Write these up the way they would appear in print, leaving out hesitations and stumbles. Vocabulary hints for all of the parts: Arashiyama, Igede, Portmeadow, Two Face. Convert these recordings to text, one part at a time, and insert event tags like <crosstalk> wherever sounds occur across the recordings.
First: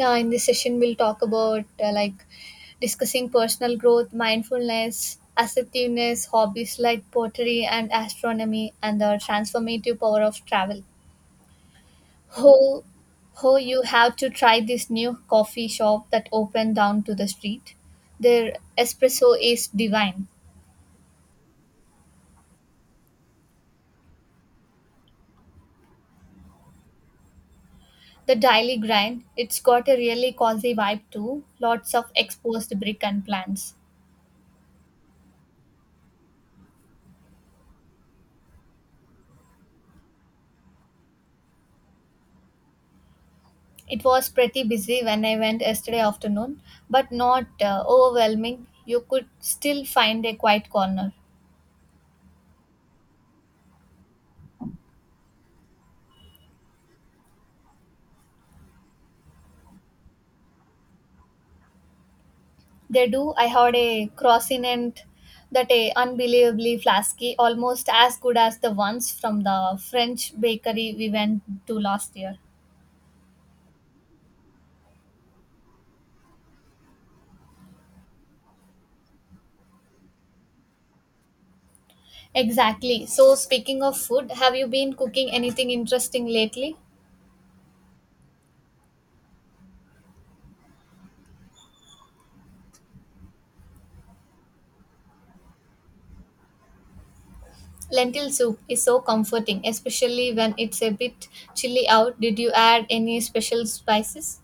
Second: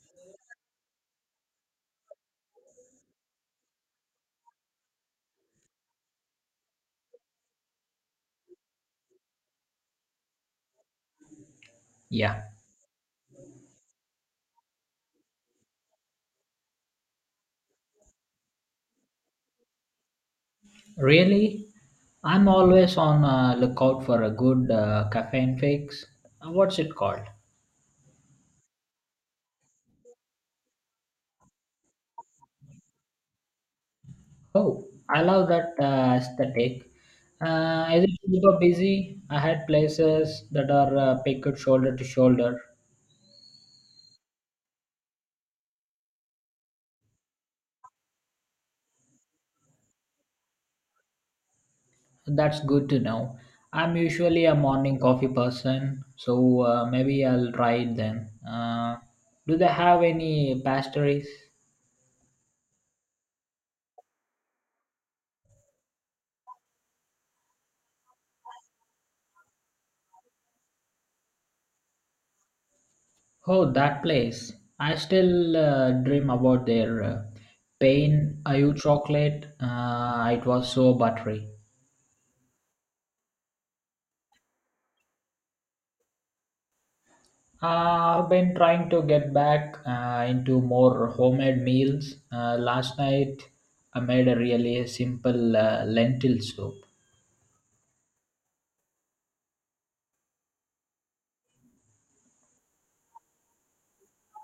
Yeah, in this session, we'll talk about discussing personal growth, mindfulness, assertiveness, hobbies like pottery and astronomy, and the transformative power of travel. Yeah, Ho, ho, you have to try this new coffee shop that opened down to the street. Their espresso is divine. really? I'm always on lookout for a good caffeine fix. What's it called? The daily grind, it's got a really cozy vibe too. Lots of exposed brick and plants. Oh, I love that aesthetic. Is it super busy? I had places that are picked shoulder to shoulder. It was pretty busy when I went yesterday afternoon, but not overwhelming. You could still find a quiet corner. That's good to know. I'm usually a morning coffee person, so maybe I'll try it then. Do they have any pastries? They do. I had a croissant that a unbelievably flasky, almost as good as the ones from the French bakery we went to last year. Oh, that place. I still dream about their pain ayu chocolate. It was so buttery. Exactly. So speaking of food, have you been cooking anything interesting lately? I've been trying to get back into more homemade meals. Last night, I made a really simple lentil soup. Lentil soup is so comforting, especially when it's a bit chilly out. Did you add any special spices?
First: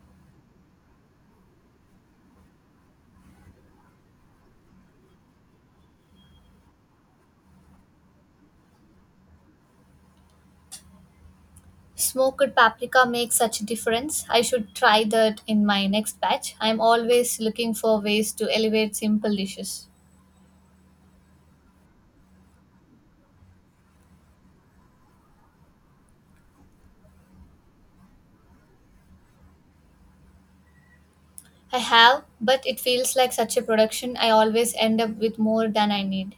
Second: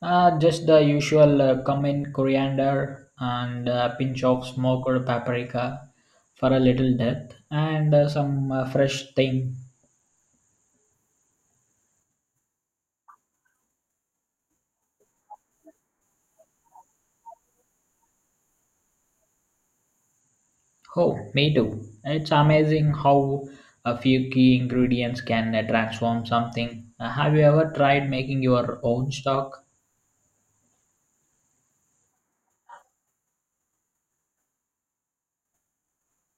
Just the usual cumin, coriander, and a pinch of smoked paprika for a little depth, and some fresh thyme. Smoked paprika makes such a difference. I should try that in my next batch. I'm always looking for ways to elevate simple dishes. Oh, me too. It's amazing how a few key ingredients can transform something. Have you ever tried making your own stock? I have, but it feels like such a production. I always end up with more than I need.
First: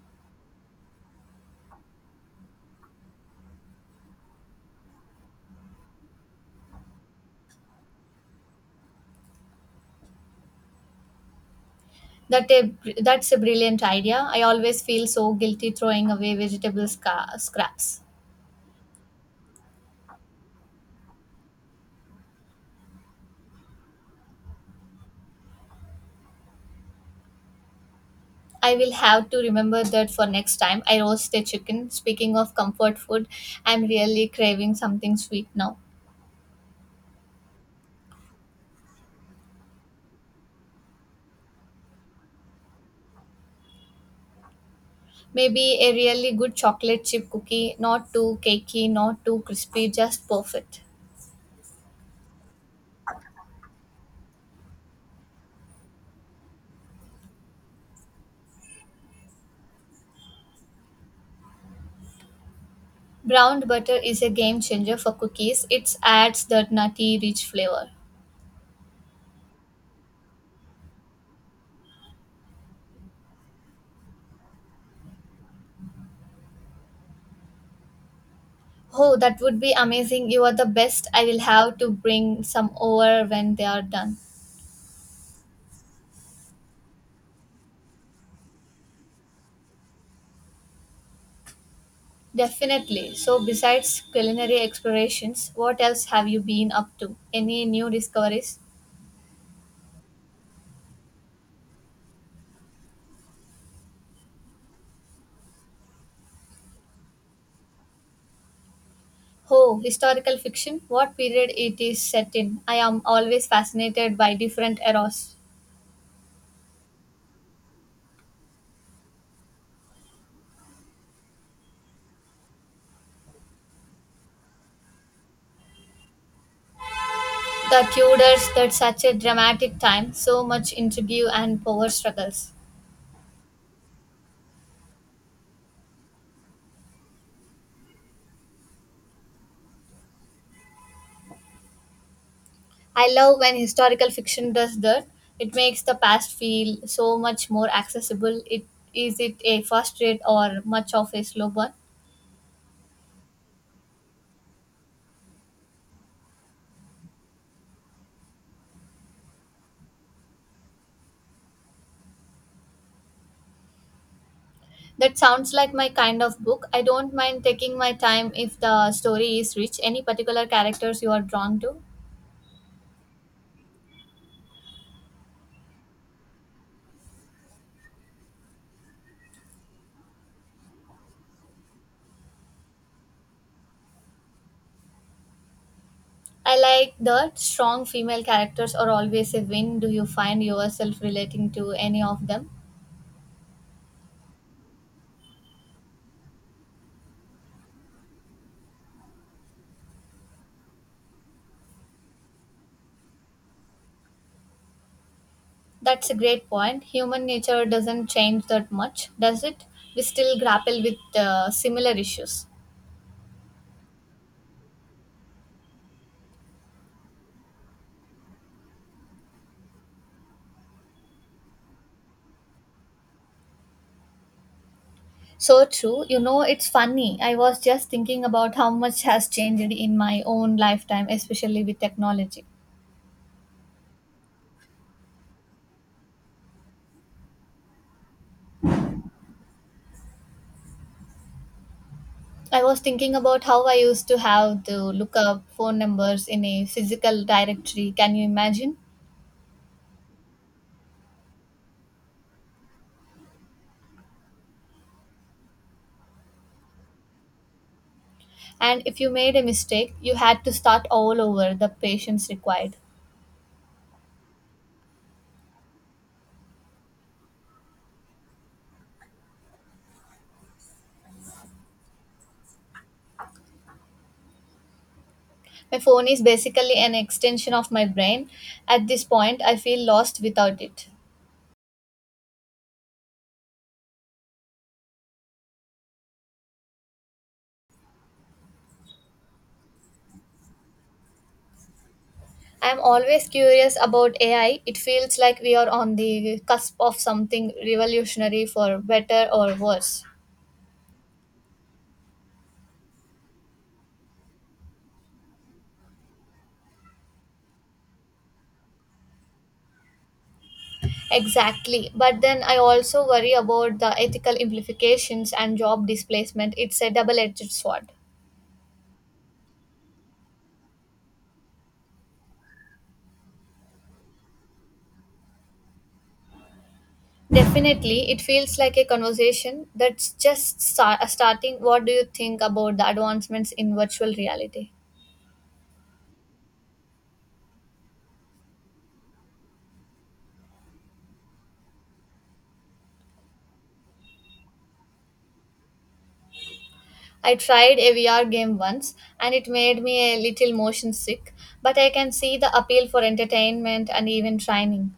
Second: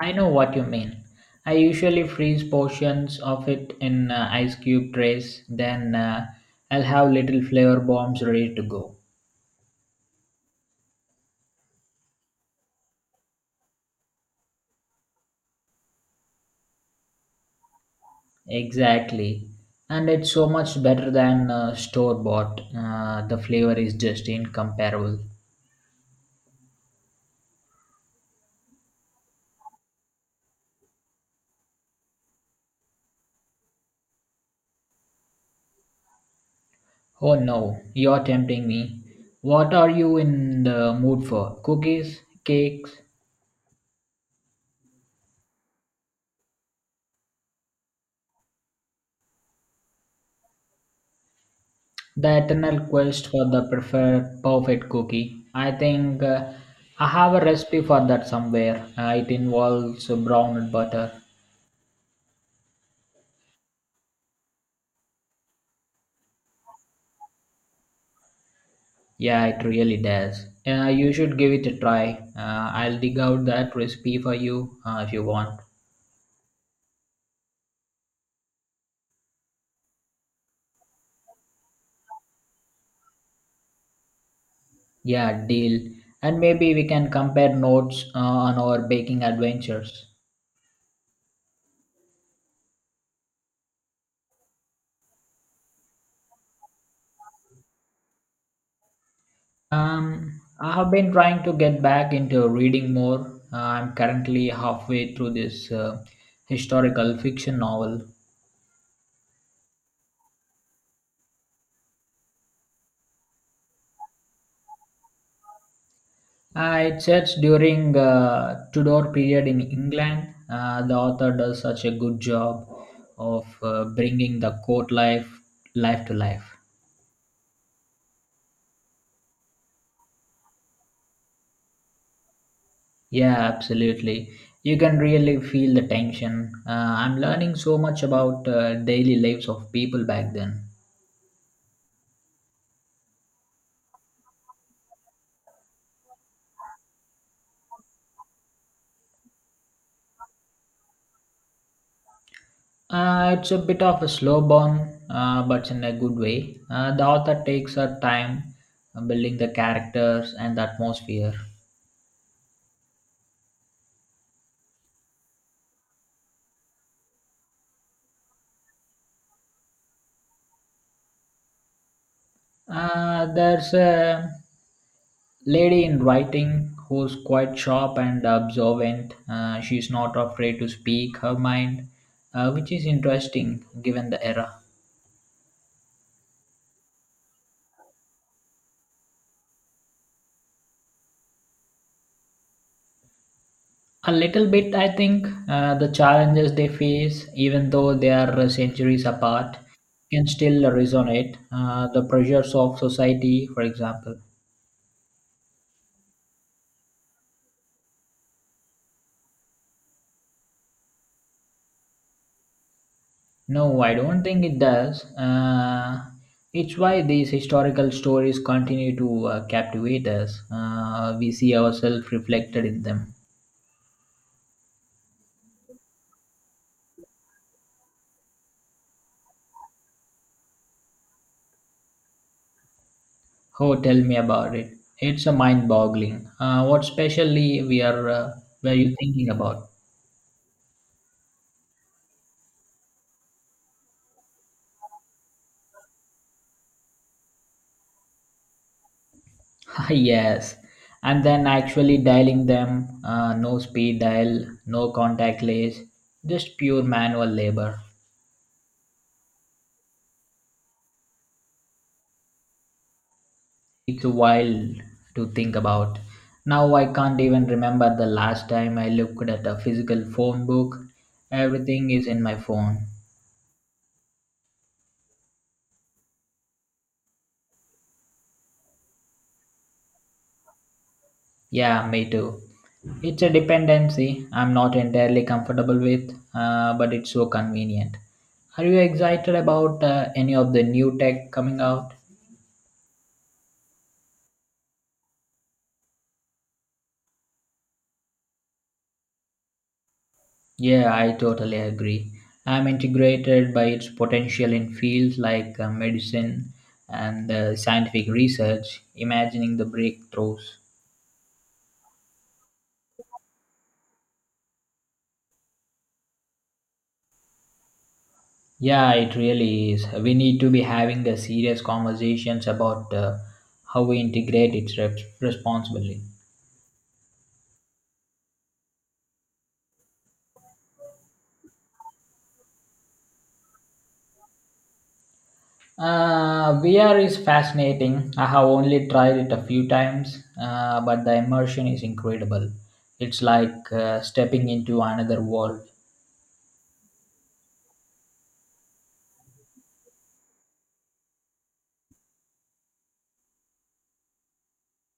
I know what you mean. I usually freeze portions of it in ice cube trays, then I'll have little flavor bombs ready to go. That a, that's a brilliant idea. I always feel so guilty throwing away scraps. Exactly. And it's so much better than store bought. The flavor is just incomparable. I will have to remember that for next time I roast a chicken. Speaking of comfort food, I'm really craving something sweet now. Oh no, you're tempting me. What are you in the mood for? Cookies? Cakes? Maybe a really good chocolate chip cookie, not too cakey, not too crispy, just perfect. The eternal quest for the preferred perfect cookie. I think I have a recipe for that somewhere. It involves brown butter. Browned butter is a game changer for cookies. It adds that nutty, rich flavor. Yeah, it really does. You should give it a try. I'll dig out that recipe for you if you want. Oh, that would be amazing. You are the best. I will have to bring some over when they are done. Yeah, deal. And maybe we can compare notes on our baking adventures. Definitely. So, besides culinary explorations, what else have you been up to? Any new discoveries? Um, I have been trying to get back into reading more. I'm currently halfway through this historical fiction novel. Oh, historical fiction? What period it is set in? I am always fascinated by different eras. It sets during Tudor period in England. The author does such a good job of bringing the court life to life. The Tudors that such a dramatic time, so much intrigue and power struggles. Yeah, absolutely. You can really feel the tension. I'm learning so much about daily lives of people back then. I love when historical fiction does that. It makes the past feel so much more accessible. It is it a fast read or much of a slow burn? It's a bit of a slow burn, but in a good way. The author takes her time building the characters and the atmosphere. That sounds like my kind of book. I don't mind taking my time if the story is rich. Any particular characters you are drawn to? There's a lady in writing who's quite sharp and observant. She's not afraid to speak her mind, which is interesting given the era. I like that strong female characters are always a win. Do you find yourself relating to any of them? A little bit, I think. The challenges they face, even though they are centuries apart, can still resonate. The pressures of society, for example. That's a great point. Human nature doesn't change that much, does it? We still grapple with similar issues. No, I don't think it does. It's why these historical stories continue to captivate us. We see ourselves reflected in them. So true. You know, it's funny. I was just thinking about how much has changed in my own lifetime, especially with technology. Oh, tell me about it. It's a mind-boggling. What specially we are were you thinking about? I was thinking about how I used to have to look up phone numbers in a physical directory. Can you imagine? <laughs> Yes, and then actually dialing them, no speed dial, no contact list, just pure manual labor. And if you made a mistake, you had to start all over, the patience required. It's wild to think about. Now I can't even remember the last time I looked at a physical phone book. Everything is in my phone. My phone is basically an extension of my brain. At this point, I feel lost without it. Yeah, me too. It's a dependency I'm not entirely comfortable with, but it's so convenient. Are you excited about any of the new tech coming out? I am always curious about AI. It feels like we are on the cusp of something revolutionary for better or worse. Yeah, I totally agree. I'm integrated by its potential in fields like medicine and scientific research, imagining the breakthroughs. Exactly. But then I also worry about the ethical implications and job displacement. It's a double edged sword. Yeah, it really is. We need to be having a serious conversations about how we integrate it responsibly. Definitely, it feels like a conversation that's just starting. What do you think about the advancements in virtual reality? VR is fascinating. I have only tried it a few times, but the immersion is incredible. It's like stepping into another world. I tried a VR game once and it made me a little motion sick, but I can see the appeal for entertainment and even training.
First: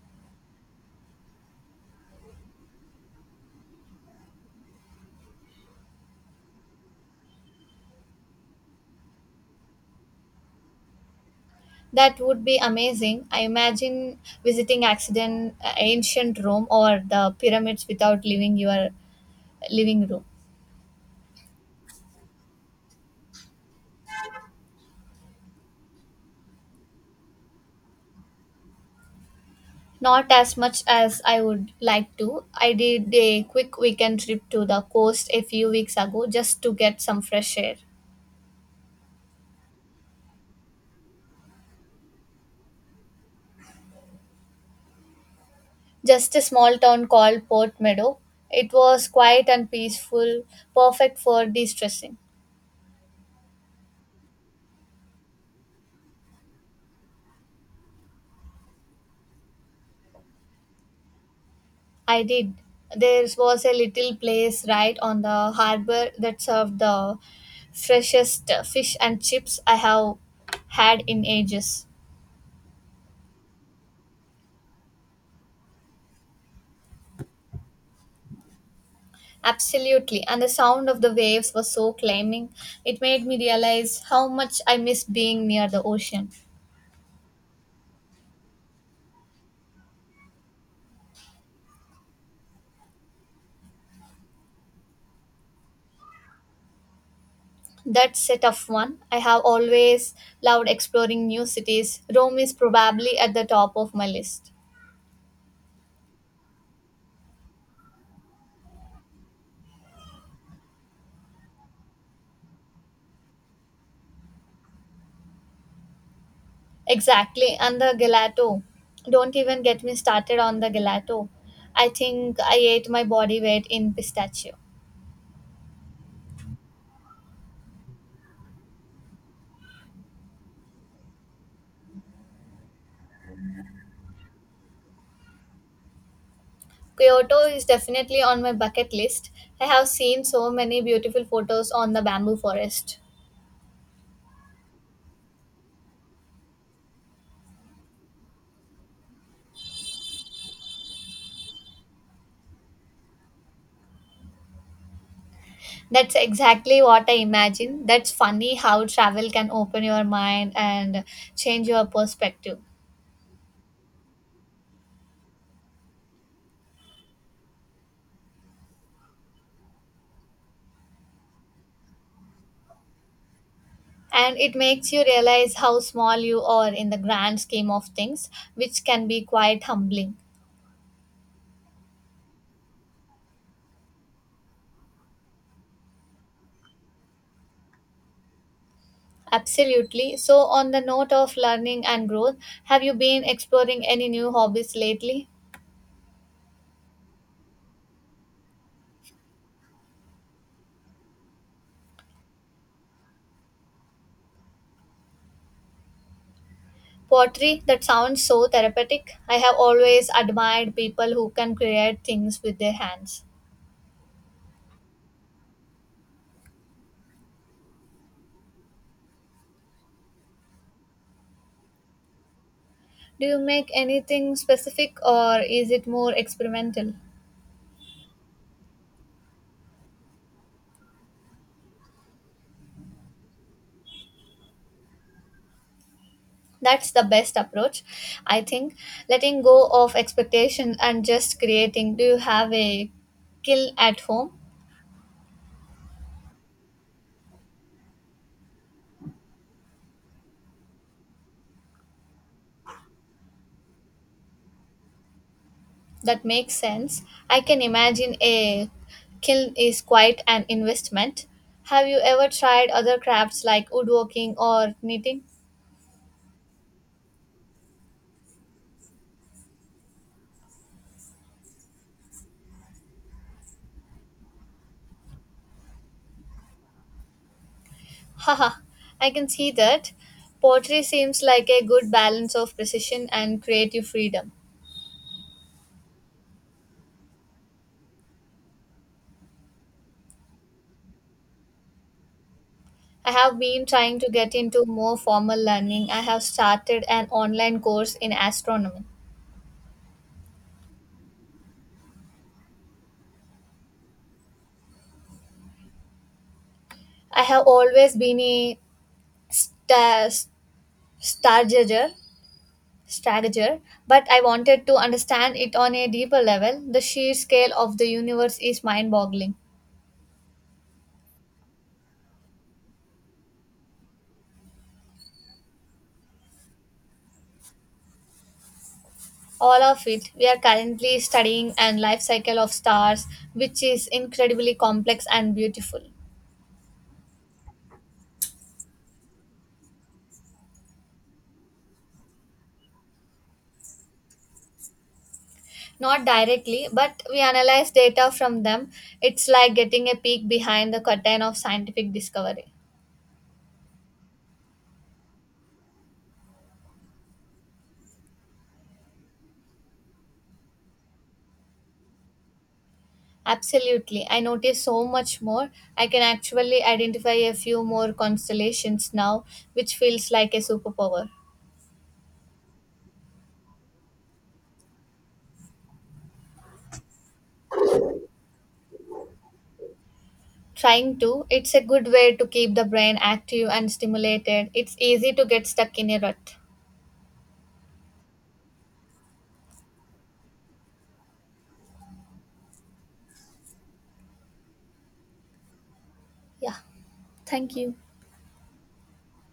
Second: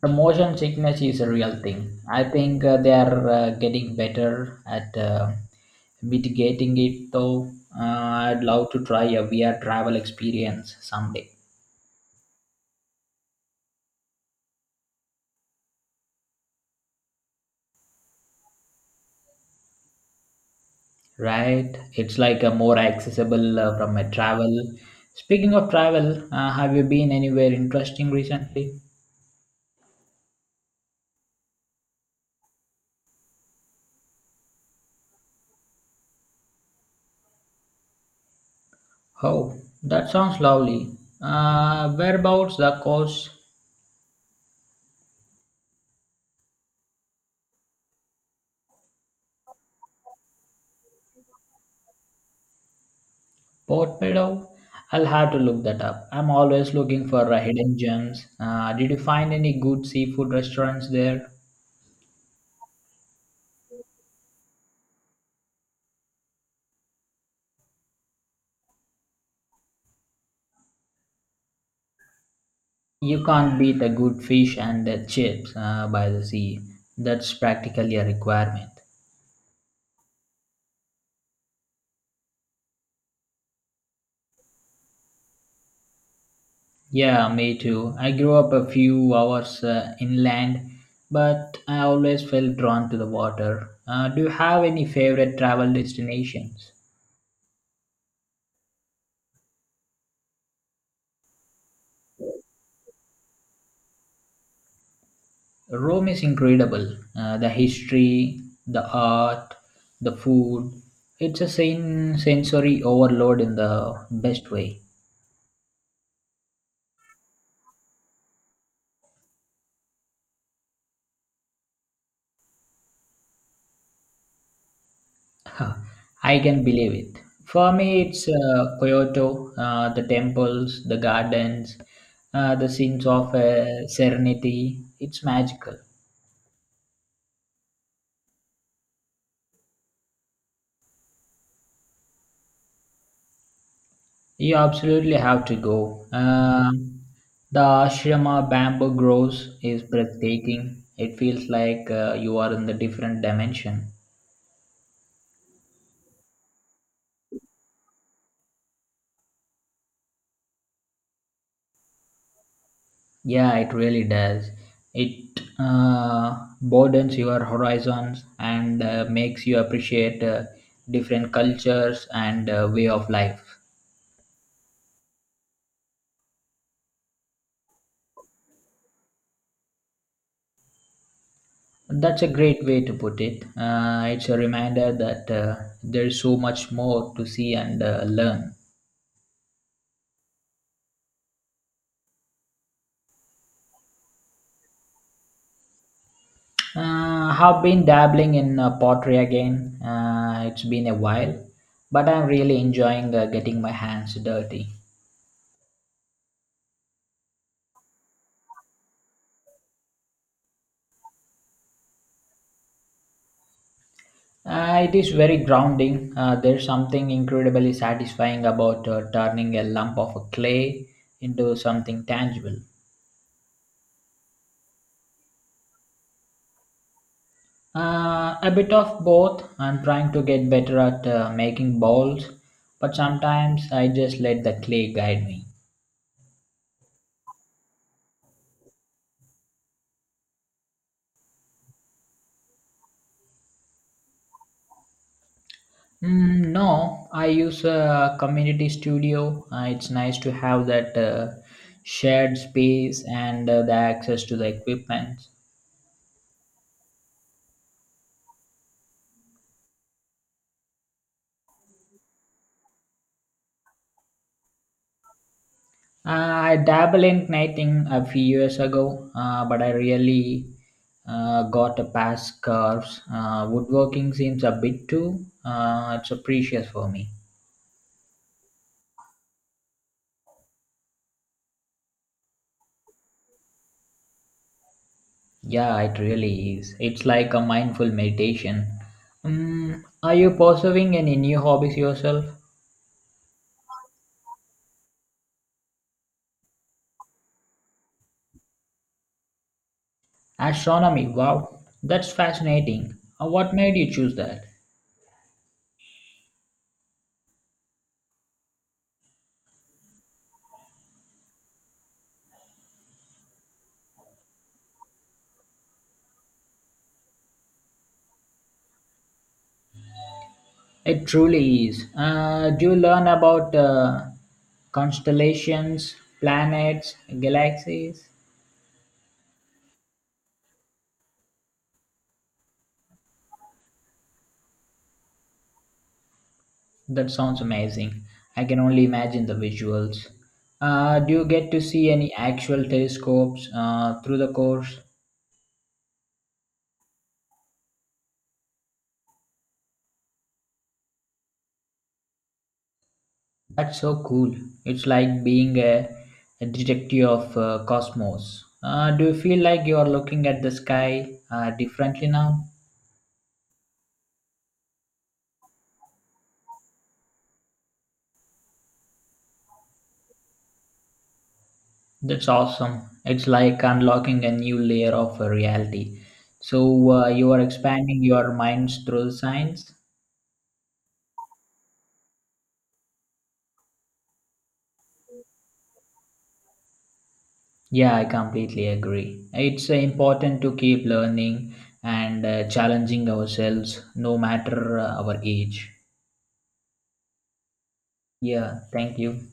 The motion sickness is a real thing. I think they are getting better at mitigating it, though. Uh, I'd love to try a VR travel experience someday, That would be amazing. I imagine visiting ancient Rome or the pyramids without leaving your living room. right? It's like a more accessible from a travel. Speaking of travel, have you been anywhere interesting recently? Not as much as I would like to. I did a quick weekend trip to the coast a few weeks ago just to get some fresh air. Oh, that sounds lovely. Whereabouts the coast? Just a small town called Port Meadow. It was quiet and peaceful, perfect for de-stressing. Portmeadow? I'll have to look that up. I'm always looking for hidden gems. Did you find any good seafood restaurants there? I did. There was a little place right on the harbor that served the freshest fish and chips I have had in ages. You can't beat a good fish and chips by the sea. That's practically a requirement. Absolutely, and the sound of the waves was so calming. It made me realize how much I miss being near the ocean. Yeah, me too. I grew up a few hours inland, but I always felt drawn to the water. Do you have any favorite travel destinations? That's a tough one. I have always loved exploring new cities. Rome is probably at the top of my list. Rome is incredible. The history, the art, the food. It's a sensory overload in the best way. Exactly, and the gelato. Don't even get me started on the gelato. I think I ate my body weight in pistachio. <laughs> I can believe it. For me, it's Kyoto, the temples, the gardens, the scenes of serenity. It's magical. Kyoto is definitely on my bucket list. I have seen so many beautiful photos on the bamboo forest. You absolutely have to go. The ashrama bamboo groves is breathtaking. It feels like you are in the different dimension. That's exactly what I imagine. That's funny how travel can open your mind and change your perspective. Yeah, it really does. It broadens your horizons and makes you appreciate different cultures and way of life. And it makes you realize how small you are in the grand scheme of things, which can be quite humbling. That's a great way to put it. It's a reminder that there's so much more to see and learn. Absolutely. So, on the note of learning and growth, have you been exploring any new hobbies lately? Have been dabbling in pottery again. It's been a while, but I'm really enjoying getting my hands dirty. Pottery, that sounds so therapeutic. I have always admired people who can create things with their hands. It is very grounding. There's something incredibly satisfying about turning a lump of clay into something tangible. Do you make anything specific or is it more experimental? A bit of both. I'm trying to get better at making balls, but sometimes I just let the clay guide me. That's the best approach, I think, letting go of expectations and just creating. Do you have a kill at home? Mm, no, I use a community studio. It's nice to have that shared space and the access to the equipment. That makes sense. I can imagine a kiln is quite an investment. Have you ever tried other crafts like woodworking or knitting? I dabbled in knitting a few years ago, but I really got a past curves. Woodworking seems a bit too. It's a precious for me. Haha, I can see that. Pottery seems like a good balance of precision and creative freedom. Yeah, it really is. It's like a mindful meditation. Are you pursuing any new hobbies yourself? I have been trying to get into more formal learning. I have started an online course in astronomy. Astronomy. Wow, that's fascinating. What made you choose that? I have always been a sta- stargazer, strateger, but I wanted to understand it on a deeper level. The sheer scale of the universe is mind-boggling. It truly is. Do you learn about constellations, planets, galaxies? All of it. We are currently studying and life cycle of stars, which is incredibly complex and beautiful. That sounds amazing. I can only imagine the visuals. Do you get to see any actual telescopes through the course? Not directly, but we analyze data from them. It's like getting a peek behind the curtain of scientific discovery. That's so cool. It's like being a detective of cosmos. Do you feel like you are looking at the sky differently now? Absolutely. I notice so much more. I can actually identify a few more constellations now, which feels like a superpower. That's awesome. It's like unlocking a new layer of reality. So you are expanding your minds through science? Trying to, it's a good way to keep the brain active and stimulated. It's easy to get stuck in a rut. Yeah, I completely agree. It's important to keep learning and challenging ourselves no matter our age. Yeah. Thank you. Yeah, thank you.